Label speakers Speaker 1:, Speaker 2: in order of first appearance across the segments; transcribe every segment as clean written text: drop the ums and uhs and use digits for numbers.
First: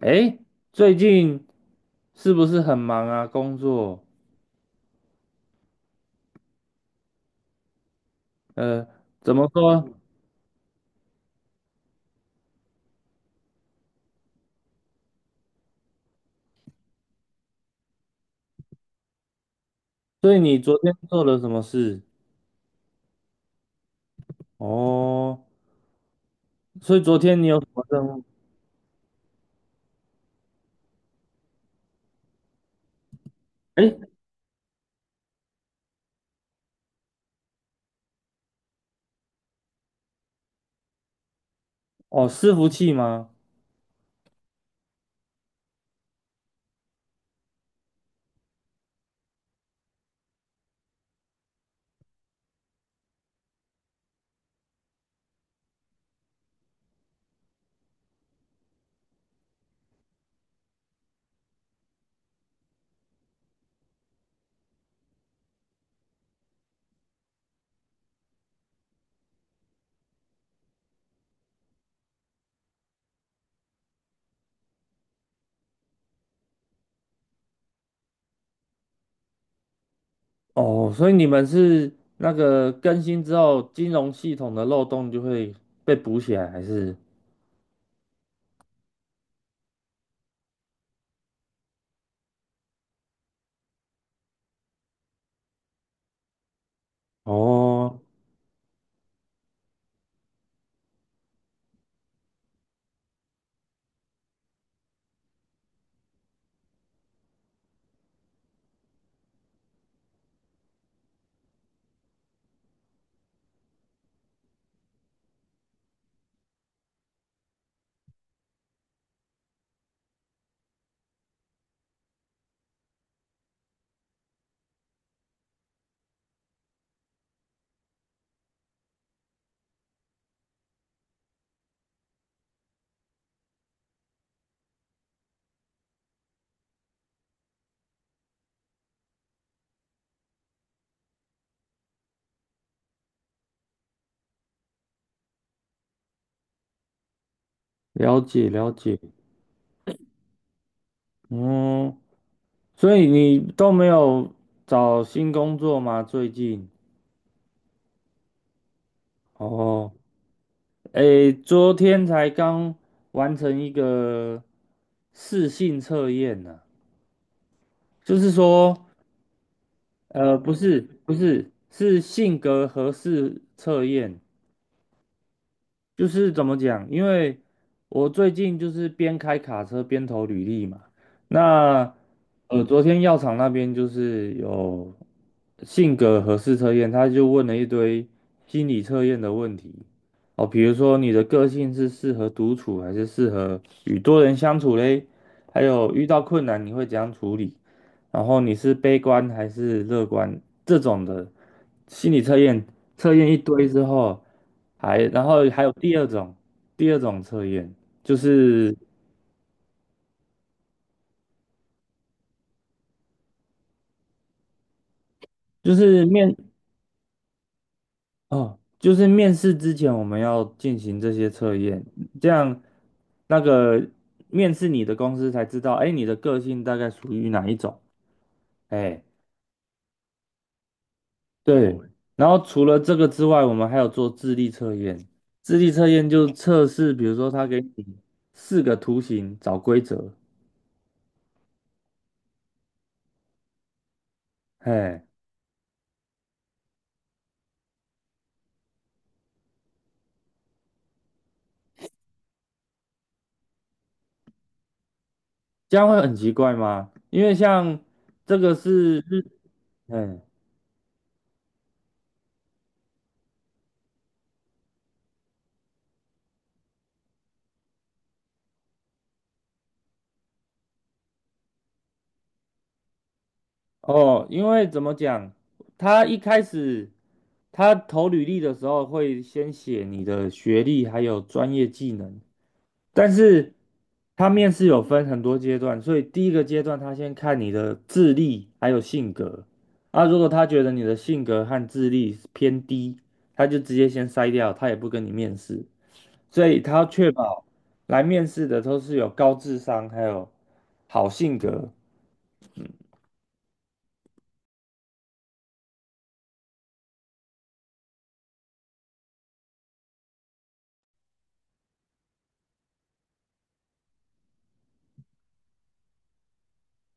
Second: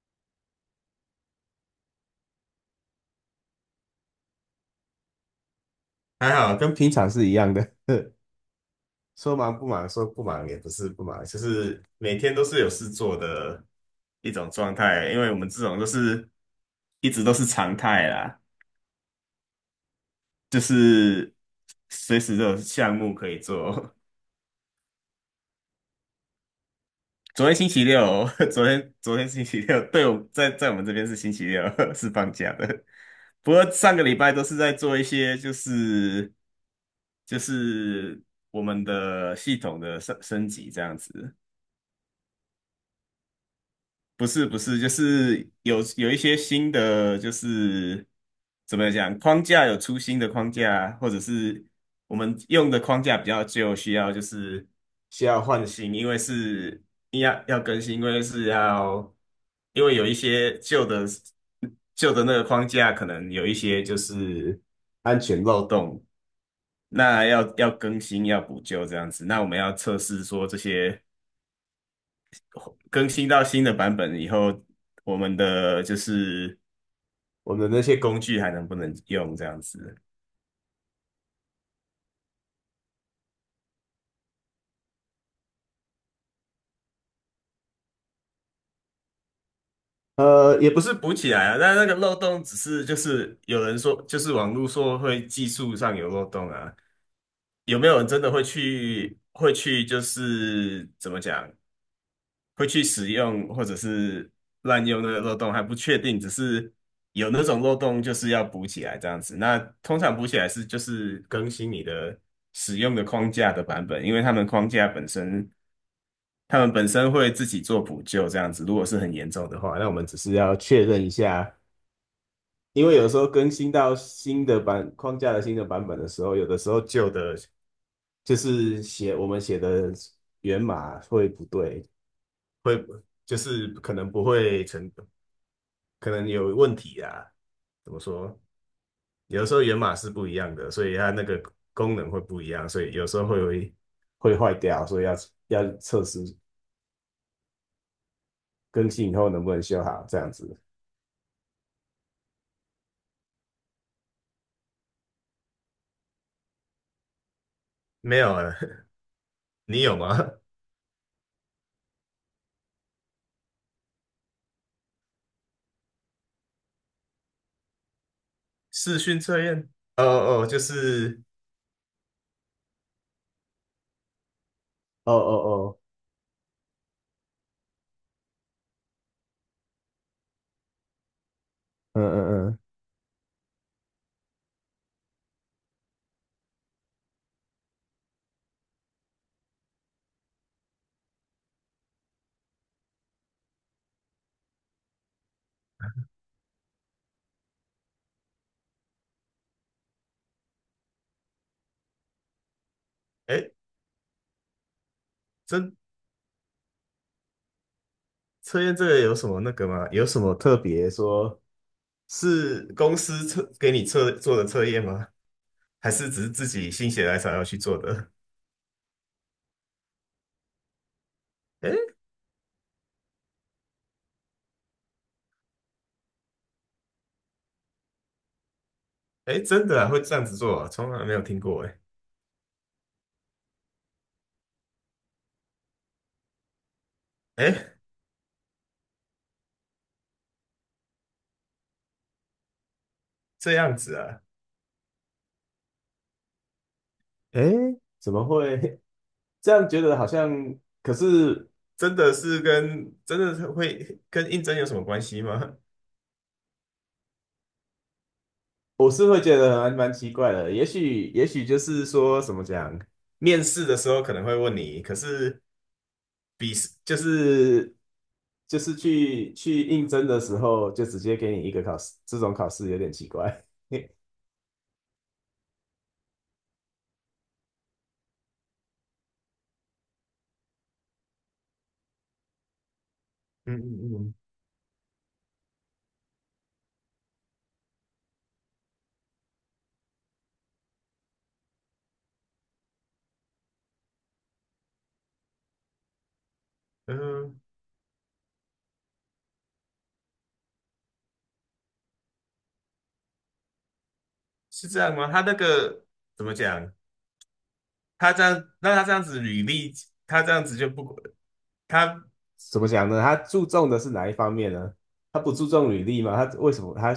Speaker 1: 哎，最近是不是很忙啊？工作？
Speaker 2: 还好，跟平常是一样的。
Speaker 1: 呃，怎
Speaker 2: 说
Speaker 1: 么
Speaker 2: 忙不
Speaker 1: 说？
Speaker 2: 忙，说不忙也不是不忙，就是每天都是有事做的一种状态。因为我们这种都是一直都是常态啦，
Speaker 1: 所以你
Speaker 2: 就
Speaker 1: 昨天做
Speaker 2: 是
Speaker 1: 了什么事？
Speaker 2: 随时都有项目可以做。
Speaker 1: 哦，所以昨 天你
Speaker 2: 昨天
Speaker 1: 有什
Speaker 2: 星
Speaker 1: 么
Speaker 2: 期
Speaker 1: 任务？
Speaker 2: 六，昨天星期六，对，我在我们这边是星期六，是放假的。不过
Speaker 1: 哎，
Speaker 2: 上个礼拜都是在做一些就是就是我们的系统的升级这样子。
Speaker 1: 哦，伺服器吗？
Speaker 2: 不是，就是有一些新的，就是怎么讲，框架有出新的框架，或者是我们用的框架比较旧，需要就是需要换新，因为是要更新，因为是要因为有一些旧的那个框架可能有一些就是安全漏洞，那要更新要补救这样子，那我们要测试说这些。更新到新的版本以后，我们的就是我们的那些工具还能不能用这样子？
Speaker 1: 哦，所以你们是那个更新之后，金融系统的漏洞就会被补起来，还是？
Speaker 2: 呃，也不是补起来啊，但那个漏洞只是就是有人说，就是网络说会技术上有漏洞啊，有没有
Speaker 1: 哦，
Speaker 2: 人真的会去会去就是怎么讲，会去使用或者是滥用那个漏洞还不确定，只是有那种漏洞就是要补起来这样子。那通常补起来是就是更新你的使用的框架的版本，因为他们框架本身。他们本身会自己做补救，这样子。如果是很严重的话，那我们只是要确认一下，因为有时候更新到新的版框架的新的版本的时候，有的时候旧的，就是写我们写的源码会不对，会就是可能不会成，可能有问题啊。怎么说？有的时候源码是不一样的，所以它那个功能会不一样，所以有时候会坏掉，所以要要测试
Speaker 1: 了解了
Speaker 2: 更
Speaker 1: 解。
Speaker 2: 新以后能不能修好，这样子。
Speaker 1: 嗯，所以你都没有找新工作吗？最近？
Speaker 2: 没有啊。你
Speaker 1: 哦。
Speaker 2: 有吗？
Speaker 1: 诶，昨天才刚完成一个试性测验呢、就是说，
Speaker 2: 视讯测验？哦哦，哦
Speaker 1: 不
Speaker 2: 就
Speaker 1: 是不
Speaker 2: 是，
Speaker 1: 是，是性格合适测验，
Speaker 2: 哦哦哦，
Speaker 1: 就是怎么讲？因为我最近就是边开卡车边投履历嘛。那
Speaker 2: 嗯嗯嗯，
Speaker 1: 昨天药厂那边就是有性格核试测验，他就问了一堆心理测验的问题。哦，比如说你的个性是适合独处还是适合与多人相处嘞？还有遇到困难你会怎样处理？然后你是悲观还是乐观这种的心理测验，测验一
Speaker 2: 哎，
Speaker 1: 堆之后，还然后还有
Speaker 2: 这
Speaker 1: 第二种，第二种测验就
Speaker 2: 测
Speaker 1: 是
Speaker 2: 验这个有什么那个吗？有什么特别说？是公司测给你测做的测验吗？
Speaker 1: 就
Speaker 2: 还
Speaker 1: 是
Speaker 2: 是只是
Speaker 1: 面。
Speaker 2: 自己心血来潮要去做的？
Speaker 1: 哦，就是面试之前我们要进行这些测
Speaker 2: 哎
Speaker 1: 验，这样那个面试你的公司才知道，哎，你的个性大概属于哪一种，哎。
Speaker 2: 哎，真的啊，会这样子做啊？从来没有听过
Speaker 1: 对，
Speaker 2: 哎
Speaker 1: 然后除了这个之外，我们还有做智力测验。智力测验就测试，比如说他给
Speaker 2: 哎，
Speaker 1: 你四个图形找规则，
Speaker 2: 这样子啊，
Speaker 1: 嘿，
Speaker 2: 诶，怎么会 这样？觉得好像，可是真的是会跟应征有什么关系吗？
Speaker 1: 这样会很奇怪吗？因为像这个
Speaker 2: 我
Speaker 1: 是
Speaker 2: 是会
Speaker 1: 日，
Speaker 2: 觉得还蛮奇
Speaker 1: 嗯，
Speaker 2: 怪的，也许就是说怎么讲，面试的时候可能会问你，可是比就是就是去应征的时候就直接给你一个考试，这种考试有点奇怪。
Speaker 1: 哦，因为怎么讲，他一开始他投履历的时候会先写你的学历还有专业技能，但是
Speaker 2: 嗯嗯
Speaker 1: 他面试有分很多阶段，所以第一个阶段他先看你的智力还有性格。啊，如果他觉得你的性格和智力偏低，他就直接先筛掉，他也不跟你面试。所以他要
Speaker 2: 嗯
Speaker 1: 确
Speaker 2: 嗯，
Speaker 1: 保来面试的都是有高智商还有好性格。
Speaker 2: 是这样吗？他那个怎么讲？他这样，那他这样子履历，他这样子就不，他怎么讲呢？他注重的是哪一方面呢？他不注重履历吗？他为什么他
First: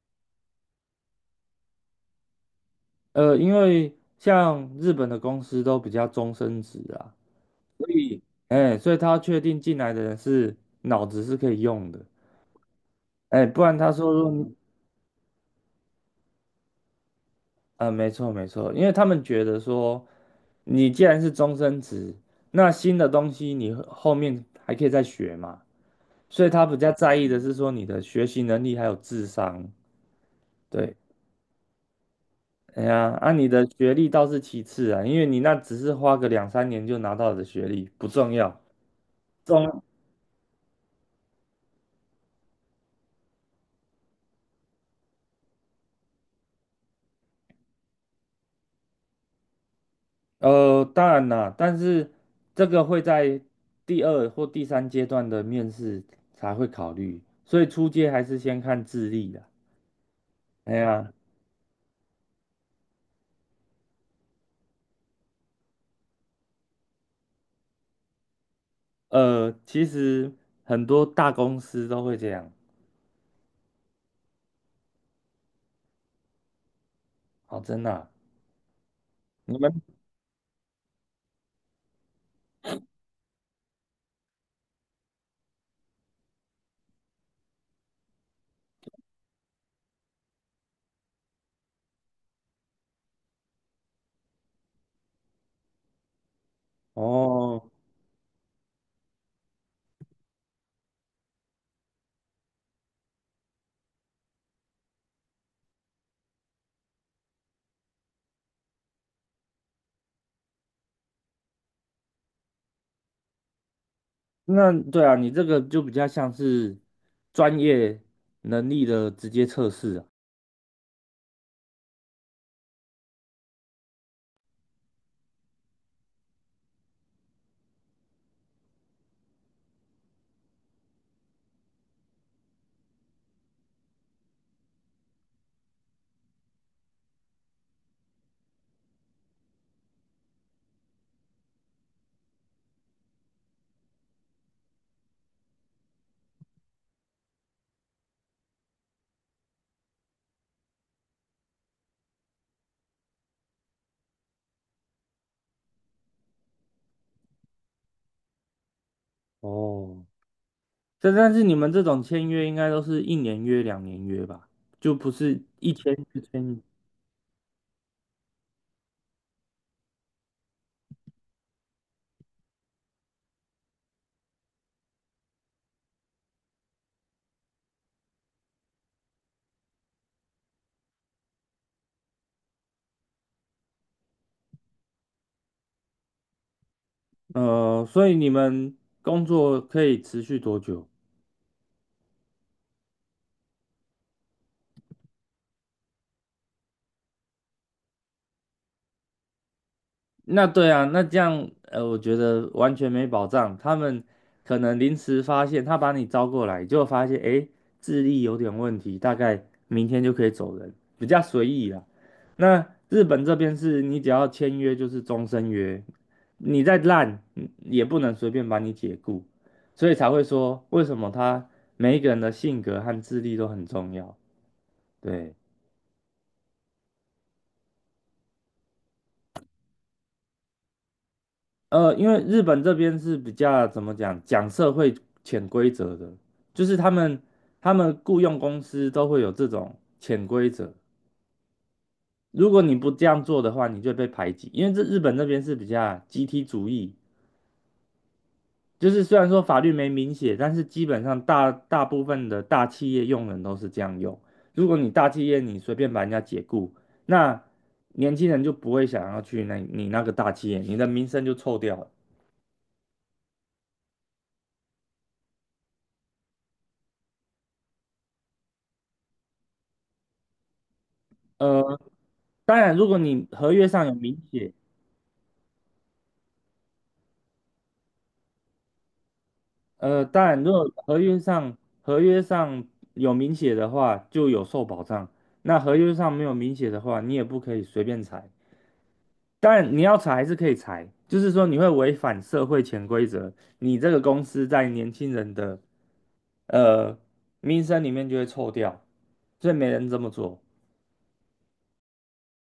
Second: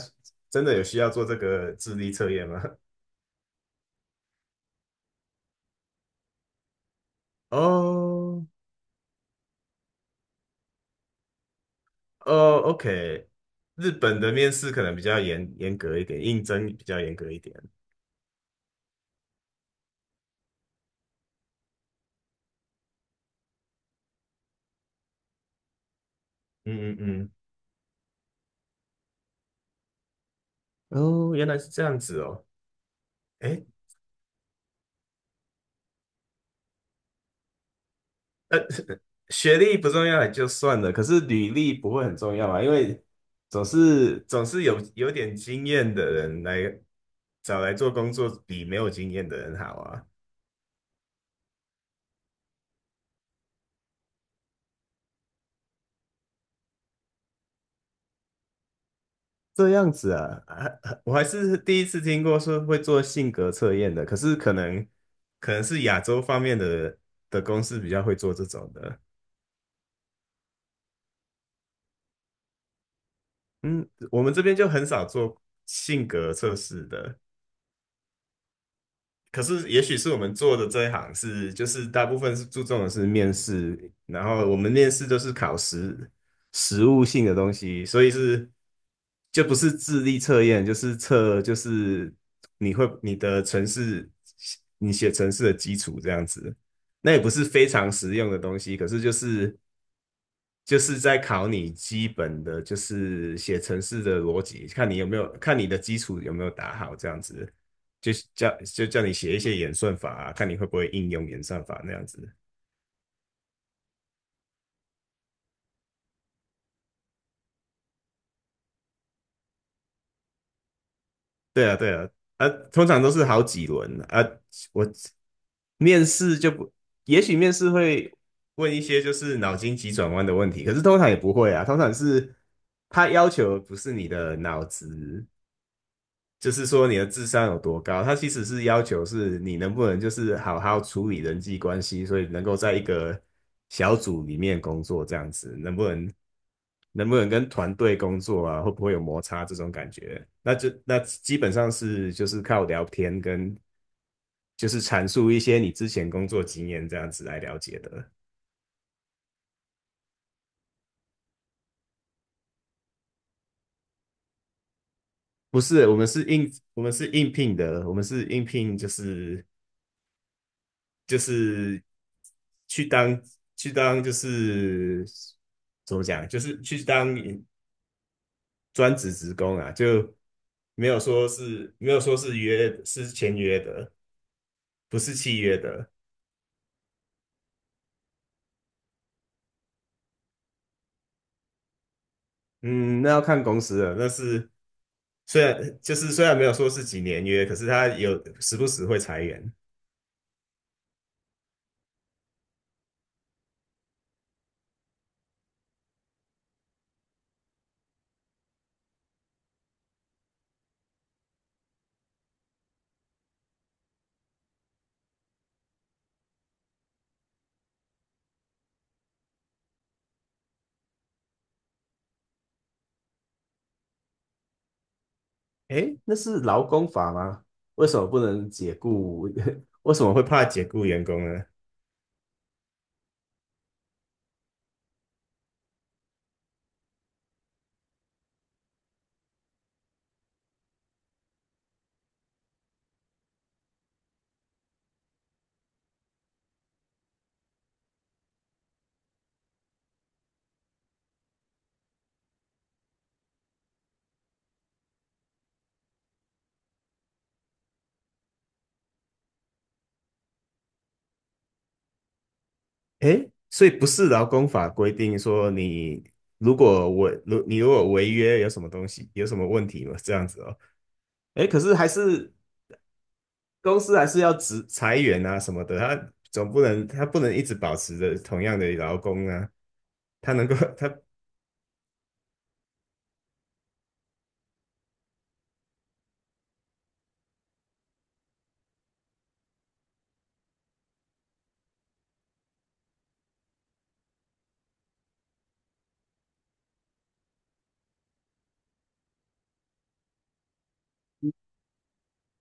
Speaker 2: 真的有需要做这个智力测验吗？
Speaker 1: 因为像日本的公司都比较终身制啊，所以
Speaker 2: 哦
Speaker 1: 哎，所以他要确定进来的人是脑子是可以用的。
Speaker 2: 哦，OK，
Speaker 1: 哎，不然他
Speaker 2: 日本
Speaker 1: 说
Speaker 2: 的面试可能比较严格一点，应征比较严格一点。
Speaker 1: 没错，因为他们觉得说，你既然是终身职，那新的东西你后面还可以再学嘛，所以他比较
Speaker 2: 嗯
Speaker 1: 在意
Speaker 2: 嗯
Speaker 1: 的是说你的学习能力还有智商。对，
Speaker 2: 嗯，哦，原来是这样子哦。
Speaker 1: 哎呀，啊，你
Speaker 2: 哎。
Speaker 1: 的学历倒是其次啊，因为你那只是花个两三年就拿到的学历不重要，
Speaker 2: 学历
Speaker 1: 重
Speaker 2: 不重要也就算了，可是履历不会很重要嘛？因为总是有点经验的人来找来做工作，比没有经验的人好啊。
Speaker 1: 当然啦，但是这个会在第二或第三阶段的面试才会考虑，所以初阶还是先看智力的。
Speaker 2: 这样子啊啊
Speaker 1: 哎
Speaker 2: 啊
Speaker 1: 呀。
Speaker 2: 我还是第一次听过说会做性格测验的，可是可能是亚洲方面的的公司比较会做这种的。
Speaker 1: 其实很多大公司都会这样。
Speaker 2: 嗯，我们这边就很少做性格测试的。
Speaker 1: 哦，真的啊
Speaker 2: 可
Speaker 1: 你
Speaker 2: 是，
Speaker 1: 们
Speaker 2: 也许是我们做的这一行是，就是大部分是注重的是面试，然后我们面试都是考实实务性的东西，所以是就不是智力测验，就是测就是你会你的程式，你写程式的基础这样子。那也不是非
Speaker 1: 哦，
Speaker 2: 常实用的东西，可是就是在考你基本的，就是写程式的逻辑，看你有没有，看你的基础有没有打好，这样子，就叫你写一些演算法啊，看你会不会应用演算法那样子。
Speaker 1: 那对啊，你这个就比较像是专业能力的直接测试啊。
Speaker 2: 对啊，对啊，啊，通常都是好几轮啊。我面试就不，也许面试会问一些就是脑筋急转弯的问题，可是通常也不会啊，通常是他要求不是你的脑子就是说你的智商有多高，它其实是要求是你能不能就是好好处理人际关系，所以能够在一个小组里面工作这样子，能不能跟团队工作啊，会不会有摩擦这种感觉？那就那基本上是就是靠聊天跟就是阐述一些你之前工作经验这样子来了解的。
Speaker 1: 哦，但是你们这种签约应该都是一年约、两年约吧，就不是
Speaker 2: 不
Speaker 1: 一
Speaker 2: 是，
Speaker 1: 签就签。
Speaker 2: 我们是应聘的，我们是应聘就是就是去当就是怎么讲，就是去当专职职工啊，就没有说是约是签约的，不是契约的。
Speaker 1: 所以你们工作可以持续多久？
Speaker 2: 嗯，那要看公司了。那是虽然没有说是几年约，可是他有时不时会裁员。
Speaker 1: 那对啊，那这样我觉得完全没保障。他们可能临时发现，他把你招过来，结果发现诶，智力有点问题，大概明天就可以走人，比较随意啦。那日本这边是你只要签约就是终身约，你再烂嗯也不能随便把你解雇，所以才会说为什么他每一个人的性格和智力都很重要。对。
Speaker 2: 诶，那是劳工法吗？为什么不能解雇？为什么会怕解雇员工呢？
Speaker 1: 因为日本这边是比较怎么讲，讲社会潜规则的，就是他们雇佣公司都会有这种潜规则，如果你不这样做的话，你就会被排挤。因为这日本这边是比较集体主义，就是虽然说法律没明写，但是基本上大部分的大企业用人都是这样用。如果你大企业你随便把人家解雇，那年轻人就不会想要去那你那个大企业，你的名声就臭掉了。
Speaker 2: 诶，所以不是劳工法规定说你，如你如果违约有什么东西，有什么问题吗？这样子哦。诶，可是
Speaker 1: 呃，
Speaker 2: 还是
Speaker 1: 当然，如果你合约
Speaker 2: 公
Speaker 1: 上有
Speaker 2: 司还
Speaker 1: 明
Speaker 2: 是要
Speaker 1: 写，
Speaker 2: 职裁员啊什么的，他不能一直保持着同样的劳工啊，
Speaker 1: 当
Speaker 2: 他
Speaker 1: 然，
Speaker 2: 能
Speaker 1: 如
Speaker 2: 够
Speaker 1: 果
Speaker 2: 他
Speaker 1: 合约上有明写的话，就有受保障。那合约上没有明写的话，你也不可以随便裁。当然，你要裁还是可以裁，就是说你会违反社会潜规则，你这个公司在年轻人的呃名声里面就会臭掉，所以没人这么做。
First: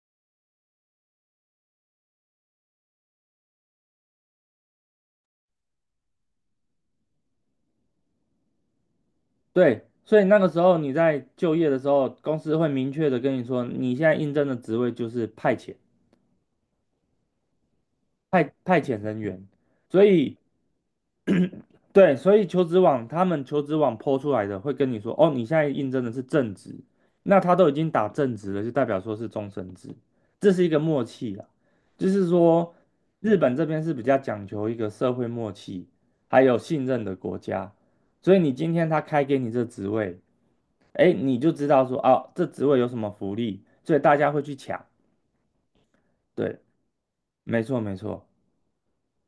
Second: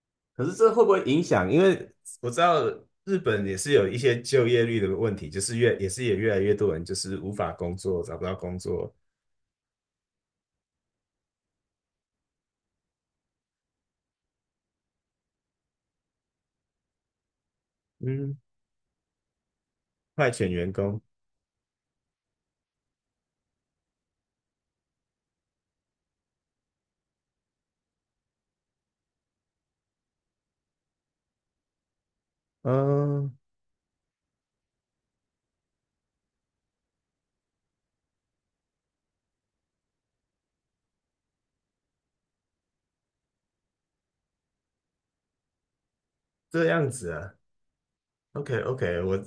Speaker 2: 可是这会不会影响？因为我知道日本也是有一些就业率的问题，就是也是也越来越多人就是无法工作，找不到工作，
Speaker 1: 对，所以那个时候你在就业的时候，公司会明确的跟你说，你现在应征的职位就是派遣。
Speaker 2: 嗯，
Speaker 1: 派遣人员，所
Speaker 2: 派
Speaker 1: 以
Speaker 2: 遣员工，
Speaker 1: 对，所以求职网他们求职网 PO 出来的会跟你说，哦，你现在应征的是正职，那他都已经打正职了，就代表说是终身制，这是一个默契啊，就是说日
Speaker 2: 嗯，
Speaker 1: 本这边是比较讲求一个社会默契，还有信任的国家，所以你今天他开给你这职位，哎，你就知道说，哦，这职位有什么福利，所以大家会去抢，对，
Speaker 2: 这样子啊。
Speaker 1: 没错。
Speaker 2: OK OK，我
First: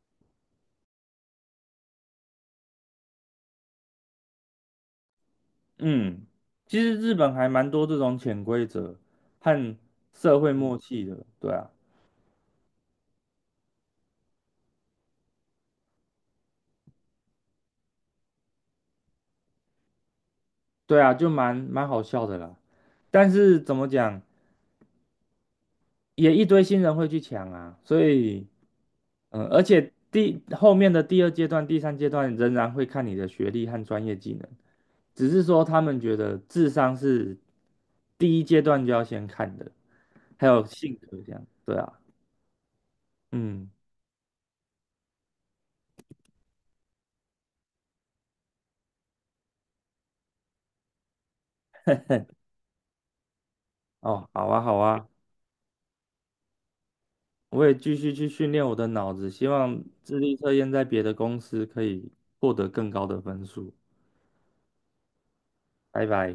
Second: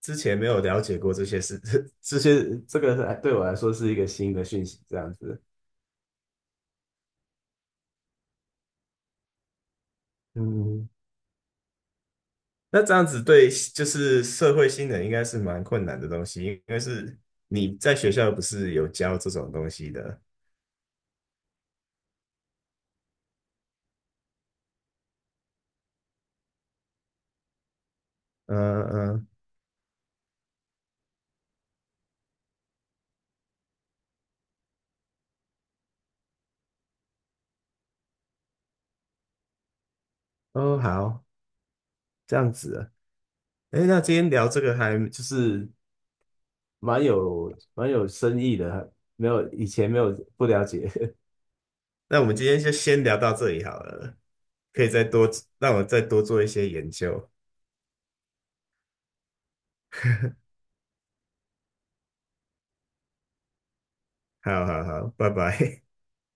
Speaker 2: 之前没有了解过这些事，这个是对我来说是一个新的讯息，这样子。
Speaker 1: 嗯，其实日本还蛮多这种潜规则和社会默
Speaker 2: 嗯，
Speaker 1: 契的，对啊，
Speaker 2: 那这样子对就是社会新人应该是蛮困难的东西，因为是你在学校不是有教这种东西的。
Speaker 1: 对啊，就蛮好笑的啦。但是怎么讲，也一堆新人会去抢啊，所以
Speaker 2: 嗯嗯，
Speaker 1: 嗯，而且第后面的第二阶段、第三阶段仍然会看你的学历和专业技能，只是说他们觉得智商是第一阶段就要先看的，还有
Speaker 2: 哦
Speaker 1: 性格
Speaker 2: 好，
Speaker 1: 这样，对啊，
Speaker 2: 这样子啊。
Speaker 1: 嗯，
Speaker 2: 哎，那今天聊这个还就是蛮有深意的，没有不了解。那我们今天就先聊到这里好了，
Speaker 1: 哦，好啊，好
Speaker 2: 可以再
Speaker 1: 啊，
Speaker 2: 多，让我再多做一些研究。
Speaker 1: 我也继续去训练我的脑子，希望智力测验在别的公司可以获得更高的分数。
Speaker 2: 好好好，拜拜。
Speaker 1: 拜拜。